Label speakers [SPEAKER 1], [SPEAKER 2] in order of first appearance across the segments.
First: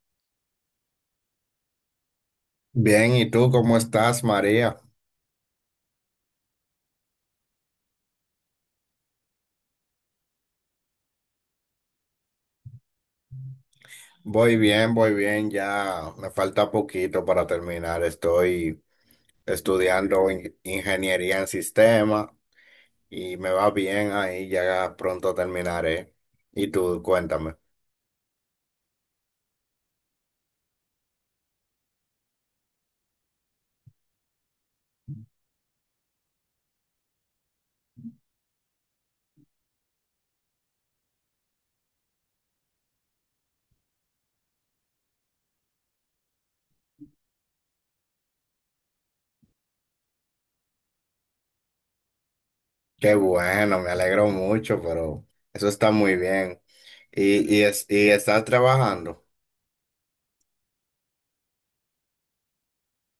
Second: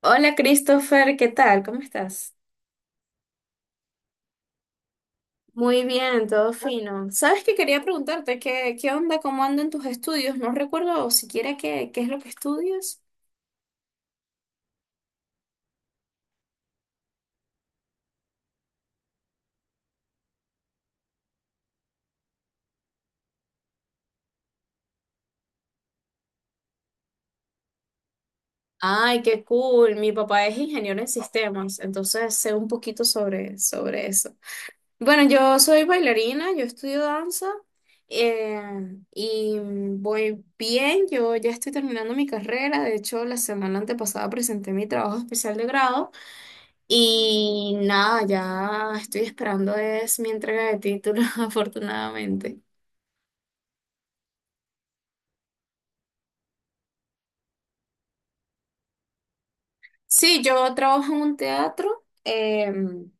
[SPEAKER 1] Hola Christopher, ¿qué tal? ¿Cómo estás?
[SPEAKER 2] Bien, ¿y tú cómo estás, María?
[SPEAKER 1] Muy bien, todo fino. ¿Sabes qué quería preguntarte? ¿Qué onda? ¿Cómo andan tus estudios? No recuerdo siquiera qué es lo que estudias.
[SPEAKER 2] Voy bien, ya me falta poquito para terminar. Estoy estudiando ingeniería en sistemas y me va bien ahí, ya pronto terminaré. Y tú, cuéntame.
[SPEAKER 1] Ay, qué cool. Mi papá es ingeniero en sistemas, entonces sé un poquito sobre eso. Bueno, yo soy bailarina, yo estudio danza eh, y voy bien. Yo ya estoy terminando mi carrera. De hecho, la semana antepasada presenté mi trabajo especial de grado. Y nada, ya estoy esperando es mi entrega de título, afortunadamente.
[SPEAKER 2] Qué bueno, me alegro mucho, pero eso está muy bien. Y estás trabajando?
[SPEAKER 1] Sí, yo trabajo en un teatro.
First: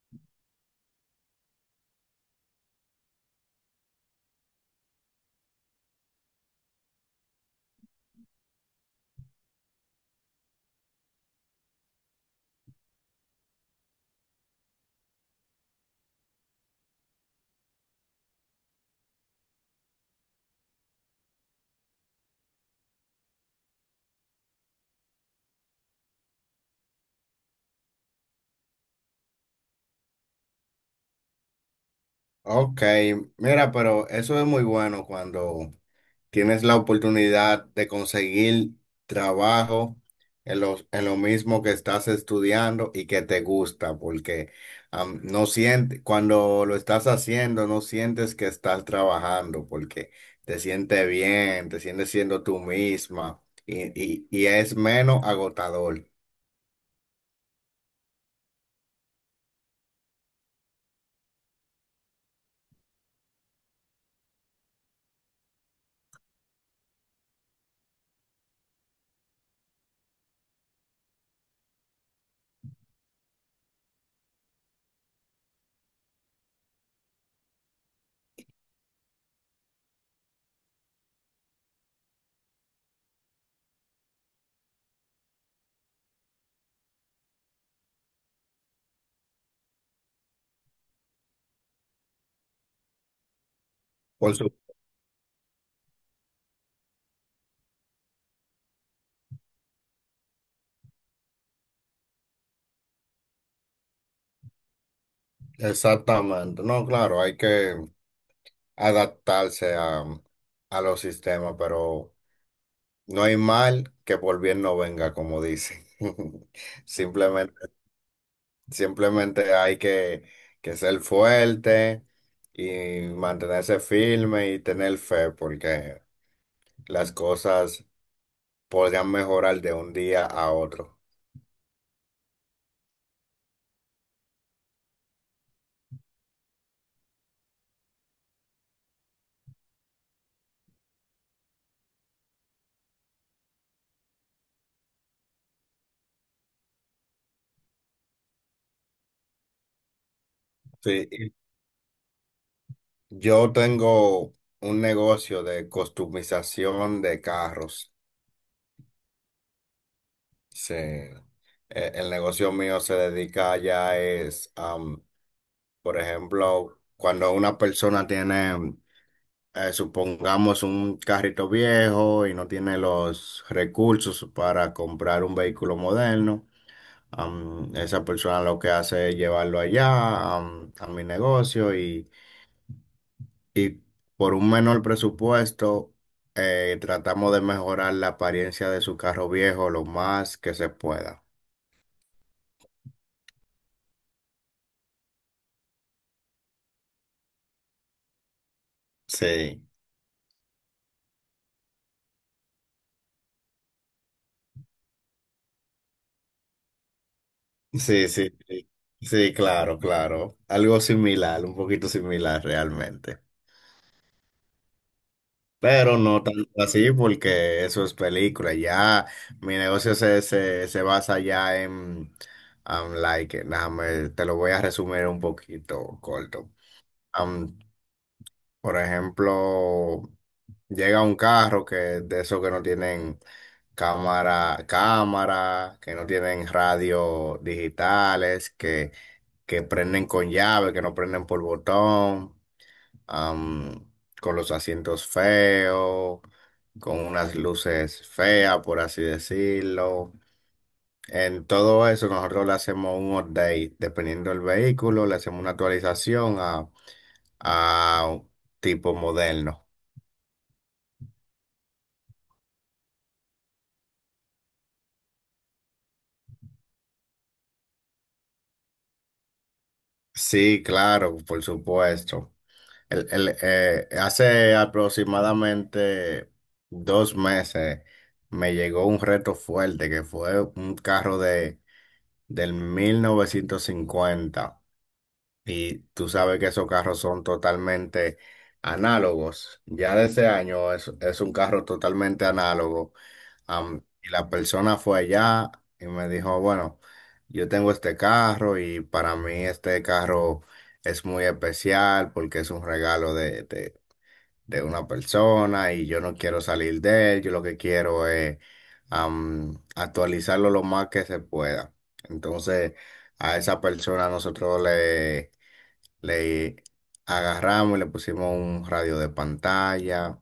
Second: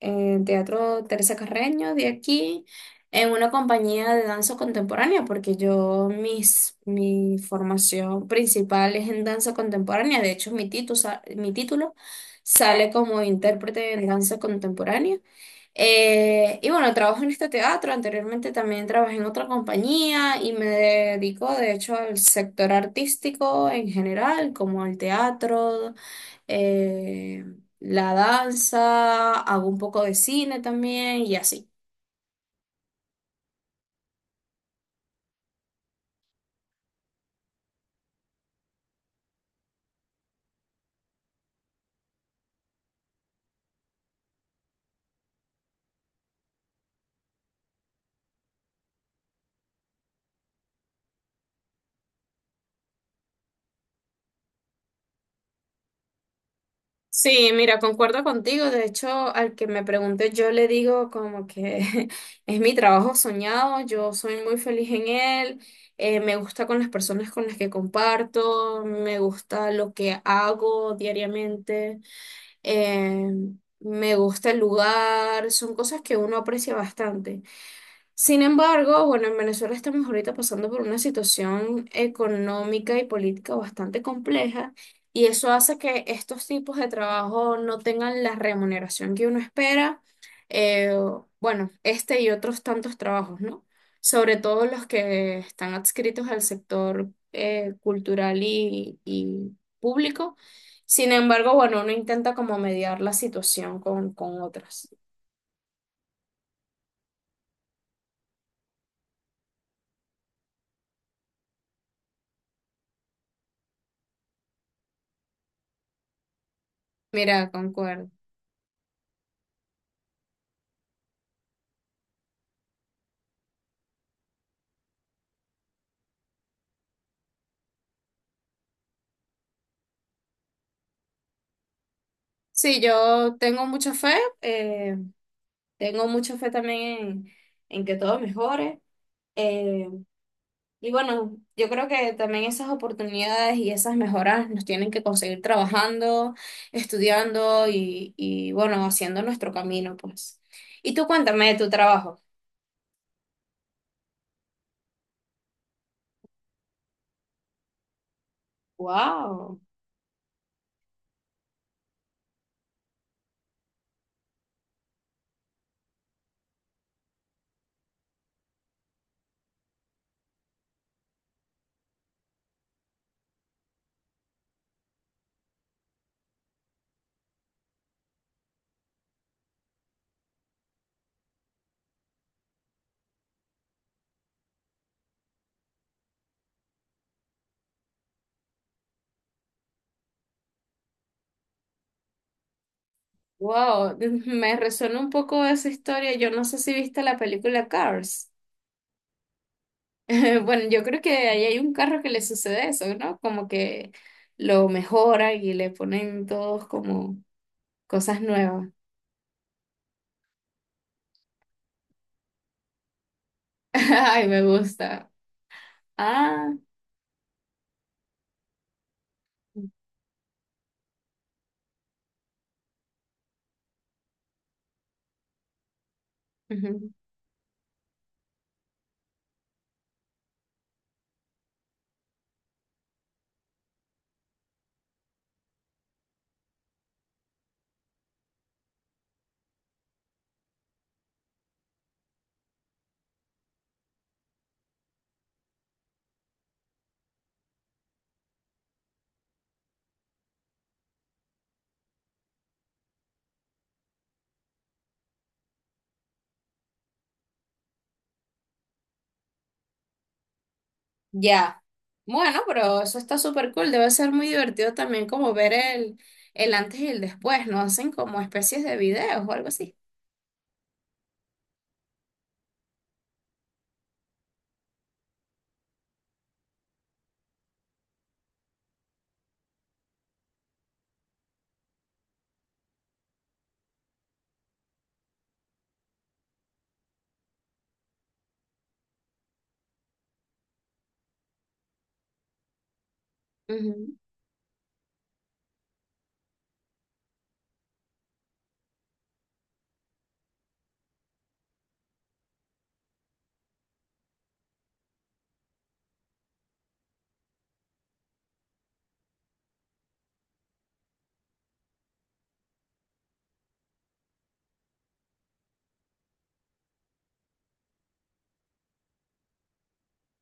[SPEAKER 1] En Teatro Teresa Carreño de aquí, en una compañía de danza contemporánea, porque yo, mi formación principal es en danza contemporánea. De hecho, mi título sale como intérprete en danza contemporánea. Y bueno, trabajo en este teatro. Anteriormente también trabajé en otra compañía y me dedico de hecho al sector artístico en general, como al teatro, eh, la danza, hago un poco de cine también y así.
[SPEAKER 2] Ok, mira, pero eso es muy bueno cuando tienes la oportunidad de conseguir trabajo en en lo mismo que estás estudiando y que te gusta, porque no sientes, cuando lo estás haciendo, no sientes que estás trabajando, porque te sientes bien, te sientes siendo tú misma y es menos agotador.
[SPEAKER 1] Sí, mira, concuerdo contigo. De hecho, al que me pregunte, yo le digo como que es mi trabajo soñado, yo soy muy feliz en él, me gusta con las personas con las que comparto, me gusta lo que hago diariamente, eh, me gusta el lugar, son cosas que uno aprecia bastante. Sin embargo, bueno, en Venezuela estamos ahorita pasando por una situación económica y política bastante compleja y eso hace que estos tipos de trabajo no tengan la remuneración que uno espera. eh, bueno, este y otros tantos trabajos, ¿no?
[SPEAKER 2] Por
[SPEAKER 1] Sobre
[SPEAKER 2] su-
[SPEAKER 1] todo los que están adscritos al sector cultural y público. Sin embargo, bueno, uno intenta como mediar la situación con otras.
[SPEAKER 2] Exactamente. No, claro, hay que adaptarse a, a los sistemas, pero no hay mal que por bien no venga, como dicen.
[SPEAKER 1] Mira,
[SPEAKER 2] Simplemente,
[SPEAKER 1] concuerdo.
[SPEAKER 2] simplemente que ser fuerte y mantenerse firme y tener fe, porque las cosas podrían mejorar de un día a otro.
[SPEAKER 1] Sí, yo tengo mucha fe, eh, tengo mucha fe también en, en que todo mejore. eh, y bueno, yo creo que también esas oportunidades y esas mejoras nos tienen que conseguir trabajando, estudiando y bueno, haciendo nuestro camino, pues. Y tú
[SPEAKER 2] Sí, y
[SPEAKER 1] cuéntame de tu trabajo.
[SPEAKER 2] yo tengo un negocio de customización de carros.
[SPEAKER 1] Wow,
[SPEAKER 2] Sí. El negocio mío se dedica ya es, por ejemplo, cuando una persona tiene supongamos un carrito viejo y no tiene los recursos para comprar un vehículo moderno. Esa persona lo que hace es llevarlo allá, a mi negocio y por un menor presupuesto tratamos de mejorar la apariencia de su carro viejo lo más que se pueda.
[SPEAKER 1] wow, me resuena un poco esa historia. Yo no sé si viste la película Cars.
[SPEAKER 2] Sí,
[SPEAKER 1] Bueno, yo creo que ahí hay un carro que le sucede eso, ¿no? Como que lo mejoran y le ponen todos como
[SPEAKER 2] sí,
[SPEAKER 1] cosas
[SPEAKER 2] sí,
[SPEAKER 1] nuevas.
[SPEAKER 2] sí, sí, claro, claro. Algo similar, un poquito similar realmente.
[SPEAKER 1] Ay, me gusta.
[SPEAKER 2] Pero no tanto
[SPEAKER 1] Ah,
[SPEAKER 2] así porque eso es película. Ya mi negocio se basa ya en, like, déjame, te lo voy a resumir un poquito corto.
[SPEAKER 1] ujú.
[SPEAKER 2] Um, por ejemplo, llega un carro que de esos que no tienen cámara, que no tienen radio digitales, que prenden con llave, que no prenden por botón, am, con los asientos feos, con unas luces feas, por así decirlo. En todo eso nosotros le hacemos un update, dependiendo del vehículo, le hacemos una actualización a un tipo moderno.
[SPEAKER 1] Ya. Bueno, pero eso está súper cool. Debe ser muy divertido también como ver el antes y el después, ¿no? Hacen como especies de videos o algo así.
[SPEAKER 2] Sí, claro, por supuesto. Hace aproximadamente 2 meses me llegó un reto fuerte que fue un carro de del 1950, y tú sabes que esos carros son totalmente análogos. Ya de ese año es un carro totalmente análogo. Y la persona fue allá y me dijo, bueno, yo tengo este carro y para mí este carro es muy especial porque es un regalo de, de una persona y yo no quiero salir de él, yo lo que quiero es, actualizarlo lo más que se pueda. Entonces, a esa persona nosotros le agarramos y le pusimos un radio de pantalla,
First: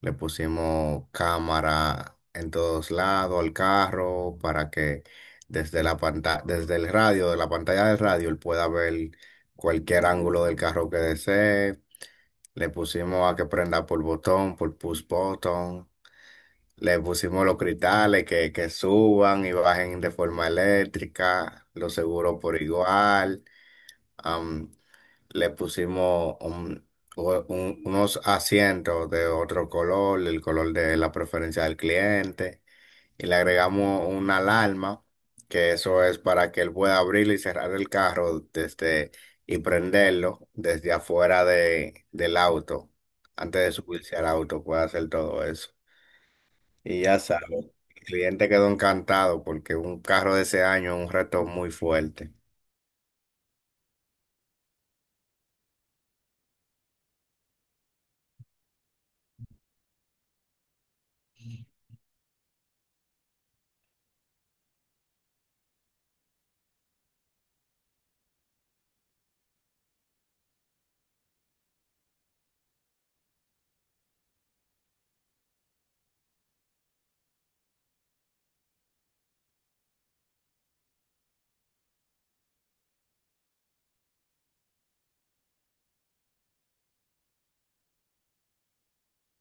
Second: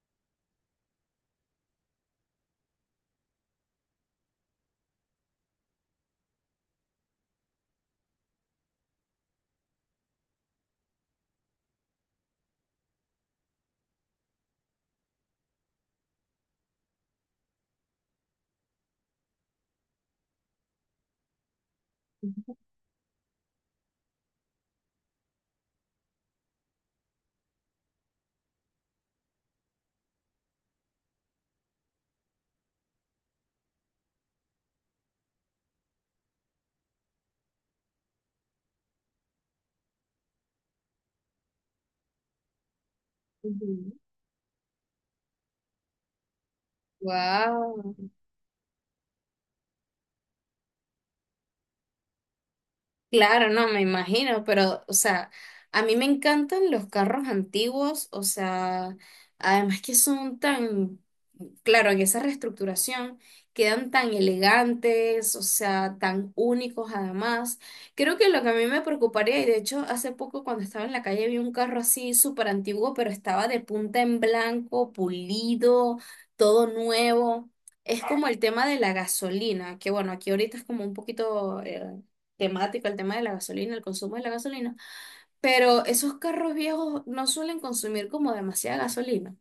[SPEAKER 2] le pusimos cámara en todos lados al carro para que desde la pantalla, de la pantalla del radio, él pueda ver cualquier ángulo del carro que desee. Le pusimos a que prenda por botón, por push button. Le pusimos los cristales que suban y bajen de forma eléctrica, los seguros por igual. Am, Le pusimos unos asientos de otro color, el color de la preferencia del cliente, y le agregamos una alarma, que eso es para que él pueda abrir y cerrar el carro desde y prenderlo desde afuera del auto, antes de subirse al auto, puede hacer todo eso. Y ya sabes,
[SPEAKER 1] Wow.
[SPEAKER 2] el cliente quedó encantado porque un carro de ese año es un reto muy fuerte.
[SPEAKER 1] Claro, no, me imagino, pero, o sea, a mí me encantan los carros antiguos, o sea, además que son tan, claro, en esa reestructuración quedan tan elegantes, o sea, tan únicos además. Creo que lo que a mí me preocuparía, y de hecho hace poco cuando estaba en la calle vi un carro así súper antiguo, pero estaba de punta en blanco, pulido, todo nuevo. Es como el tema de la gasolina, que bueno, aquí ahorita es como un poquito, temática, el tema de la gasolina, el consumo de la gasolina, pero esos carros viejos no suelen consumir como demasiada gasolina.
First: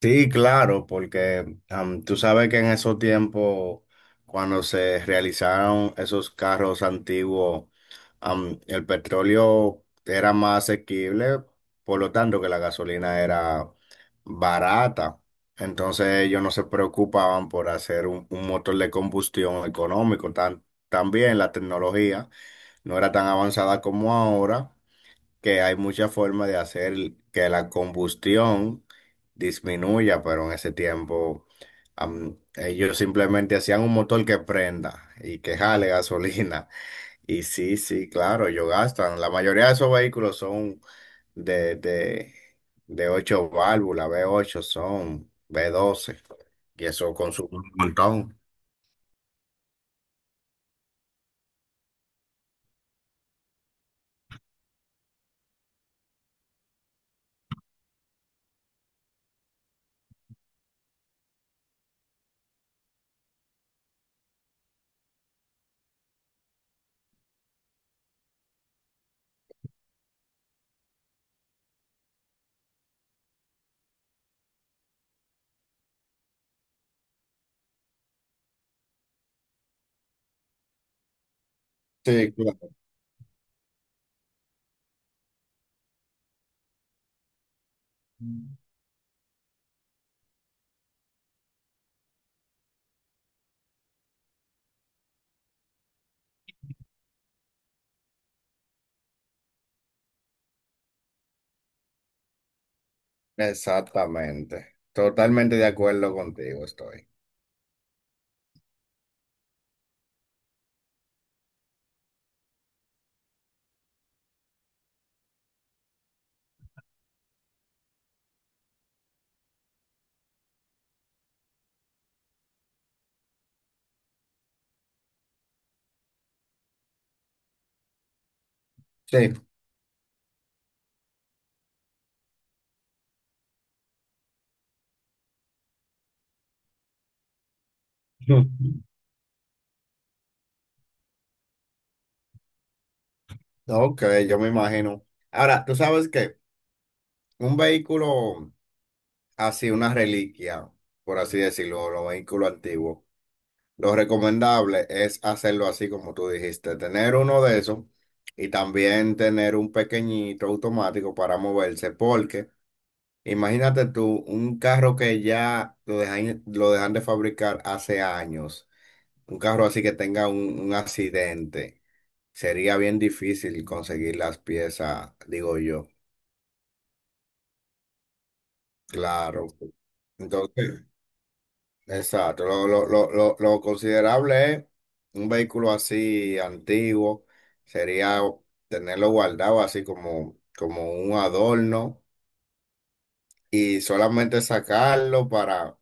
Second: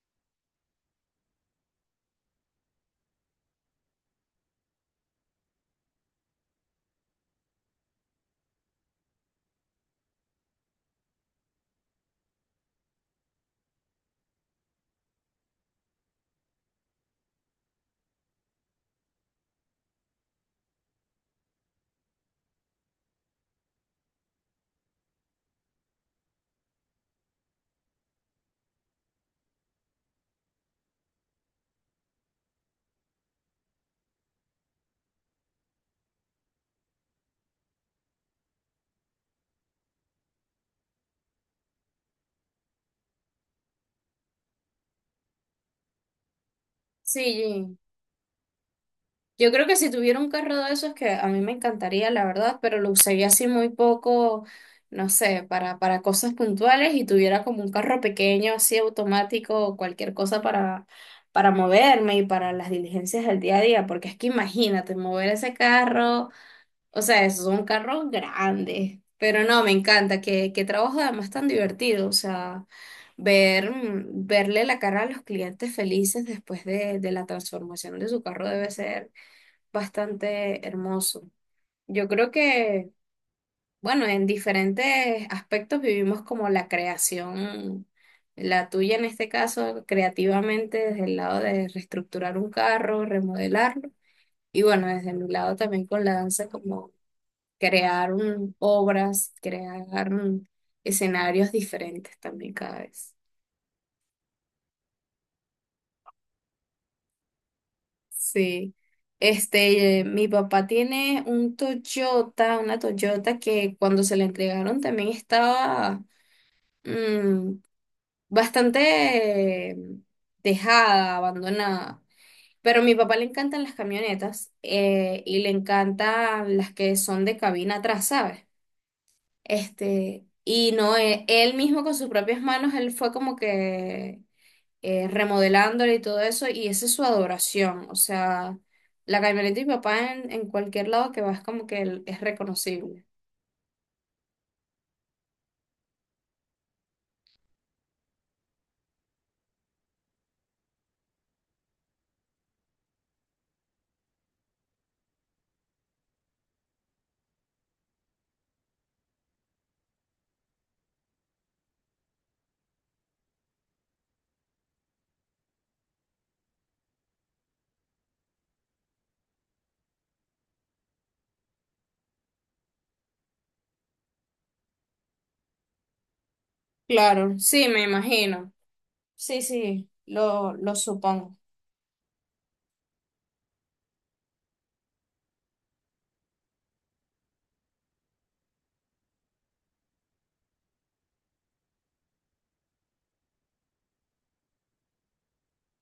[SPEAKER 2] Sí, claro, porque, tú sabes que en esos tiempos, cuando se realizaron esos carros antiguos, el petróleo era más asequible, por lo tanto que la gasolina era barata. Entonces ellos no se preocupaban por hacer un motor de combustión económico. También la tecnología no era tan avanzada como ahora, que hay muchas formas de hacer que la combustión disminuya, pero en ese tiempo, ellos simplemente hacían un motor que prenda y que jale gasolina. Y sí, sí, claro, ellos gastan. La mayoría de esos vehículos son de, de, de ocho válvulas, V8 son, V12, y eso consume un
[SPEAKER 1] Sí,
[SPEAKER 2] montón.
[SPEAKER 1] yo creo que si tuviera un carro de esos que a mí me encantaría, la verdad, pero lo usaría así muy poco, no sé, para cosas puntuales y tuviera como un carro pequeño, así automático, o cualquier cosa para moverme y para las diligencias del día a día, porque es que imagínate, mover ese carro. O sea, es un carro grande, pero no, me encanta, que trabajo además tan divertido, o sea, ver, verle la cara a los clientes felices después de la transformación de su carro debe ser bastante hermoso. Yo creo
[SPEAKER 2] Sí, claro,
[SPEAKER 1] que, bueno, en diferentes aspectos vivimos como la creación, la tuya en este caso, creativamente desde el lado de reestructurar un carro, remodelarlo. Y bueno, desde mi lado también con la danza, como crear obras, crear escenarios diferentes también cada vez.
[SPEAKER 2] exactamente. Totalmente de acuerdo contigo estoy.
[SPEAKER 1] Sí. Este, mi papá tiene un Toyota, una Toyota que cuando se la entregaron también estaba mm, bastante dejada, abandonada. Pero a mi papá le encantan las camionetas, y le encantan las que son de cabina atrás, ¿sabes?
[SPEAKER 2] Sí.
[SPEAKER 1] Este, y no, él, mismo con sus propias manos, él fue como que remodelándole y todo eso, y esa es su adoración. O sea, la camioneta de mi papá en cualquier lado que vas como que él es reconocible.
[SPEAKER 2] Ok, yo me imagino. Ahora, tú sabes que un vehículo así, una reliquia, por así decirlo, los vehículos antiguos, lo recomendable es hacerlo así como tú dijiste, tener uno de esos y también tener un pequeñito automático para moverse, porque imagínate tú, un carro que ya lo dejan de fabricar hace años, un carro así que tenga un accidente, sería bien difícil conseguir las piezas, digo yo.
[SPEAKER 1] Claro, sí, me imagino. Sí,
[SPEAKER 2] Claro.
[SPEAKER 1] sí, lo
[SPEAKER 2] Entonces,
[SPEAKER 1] supongo.
[SPEAKER 2] exacto. Lo considerable es un vehículo así antiguo, sería tenerlo guardado así como como un adorno y solamente sacarlo para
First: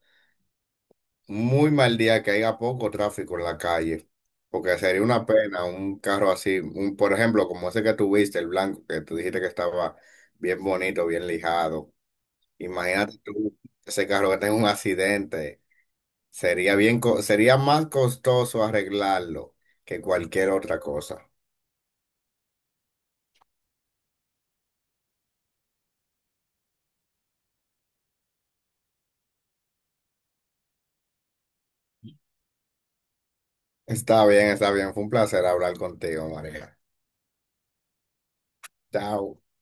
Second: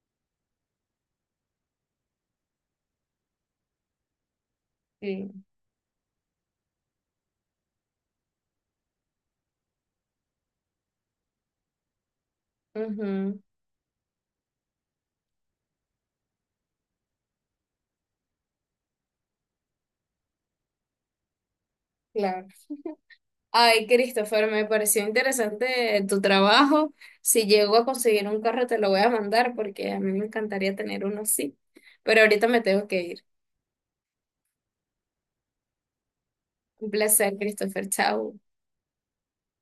[SPEAKER 2] muy mal día que haya poco tráfico en la calle. Porque sería una
[SPEAKER 1] Sí.
[SPEAKER 2] pena un carro así, un, por ejemplo, como ese que tuviste, el blanco, que tú dijiste que estaba bien bonito, bien lijado. Imagínate
[SPEAKER 1] Ujú,
[SPEAKER 2] tú, ese carro que tenga un accidente. Sería bien, sería más costoso arreglarlo que cualquier otra cosa.
[SPEAKER 1] claro. Ay, Christopher, me pareció interesante tu trabajo. Si llego a conseguir un carro, te lo voy a mandar porque a mí me encantaría tener uno así. Pero ahorita me tengo que ir.
[SPEAKER 2] Está bien, está bien. Fue un placer hablar contigo, María.
[SPEAKER 1] Un placer, Christopher. Chao.
[SPEAKER 2] Chao.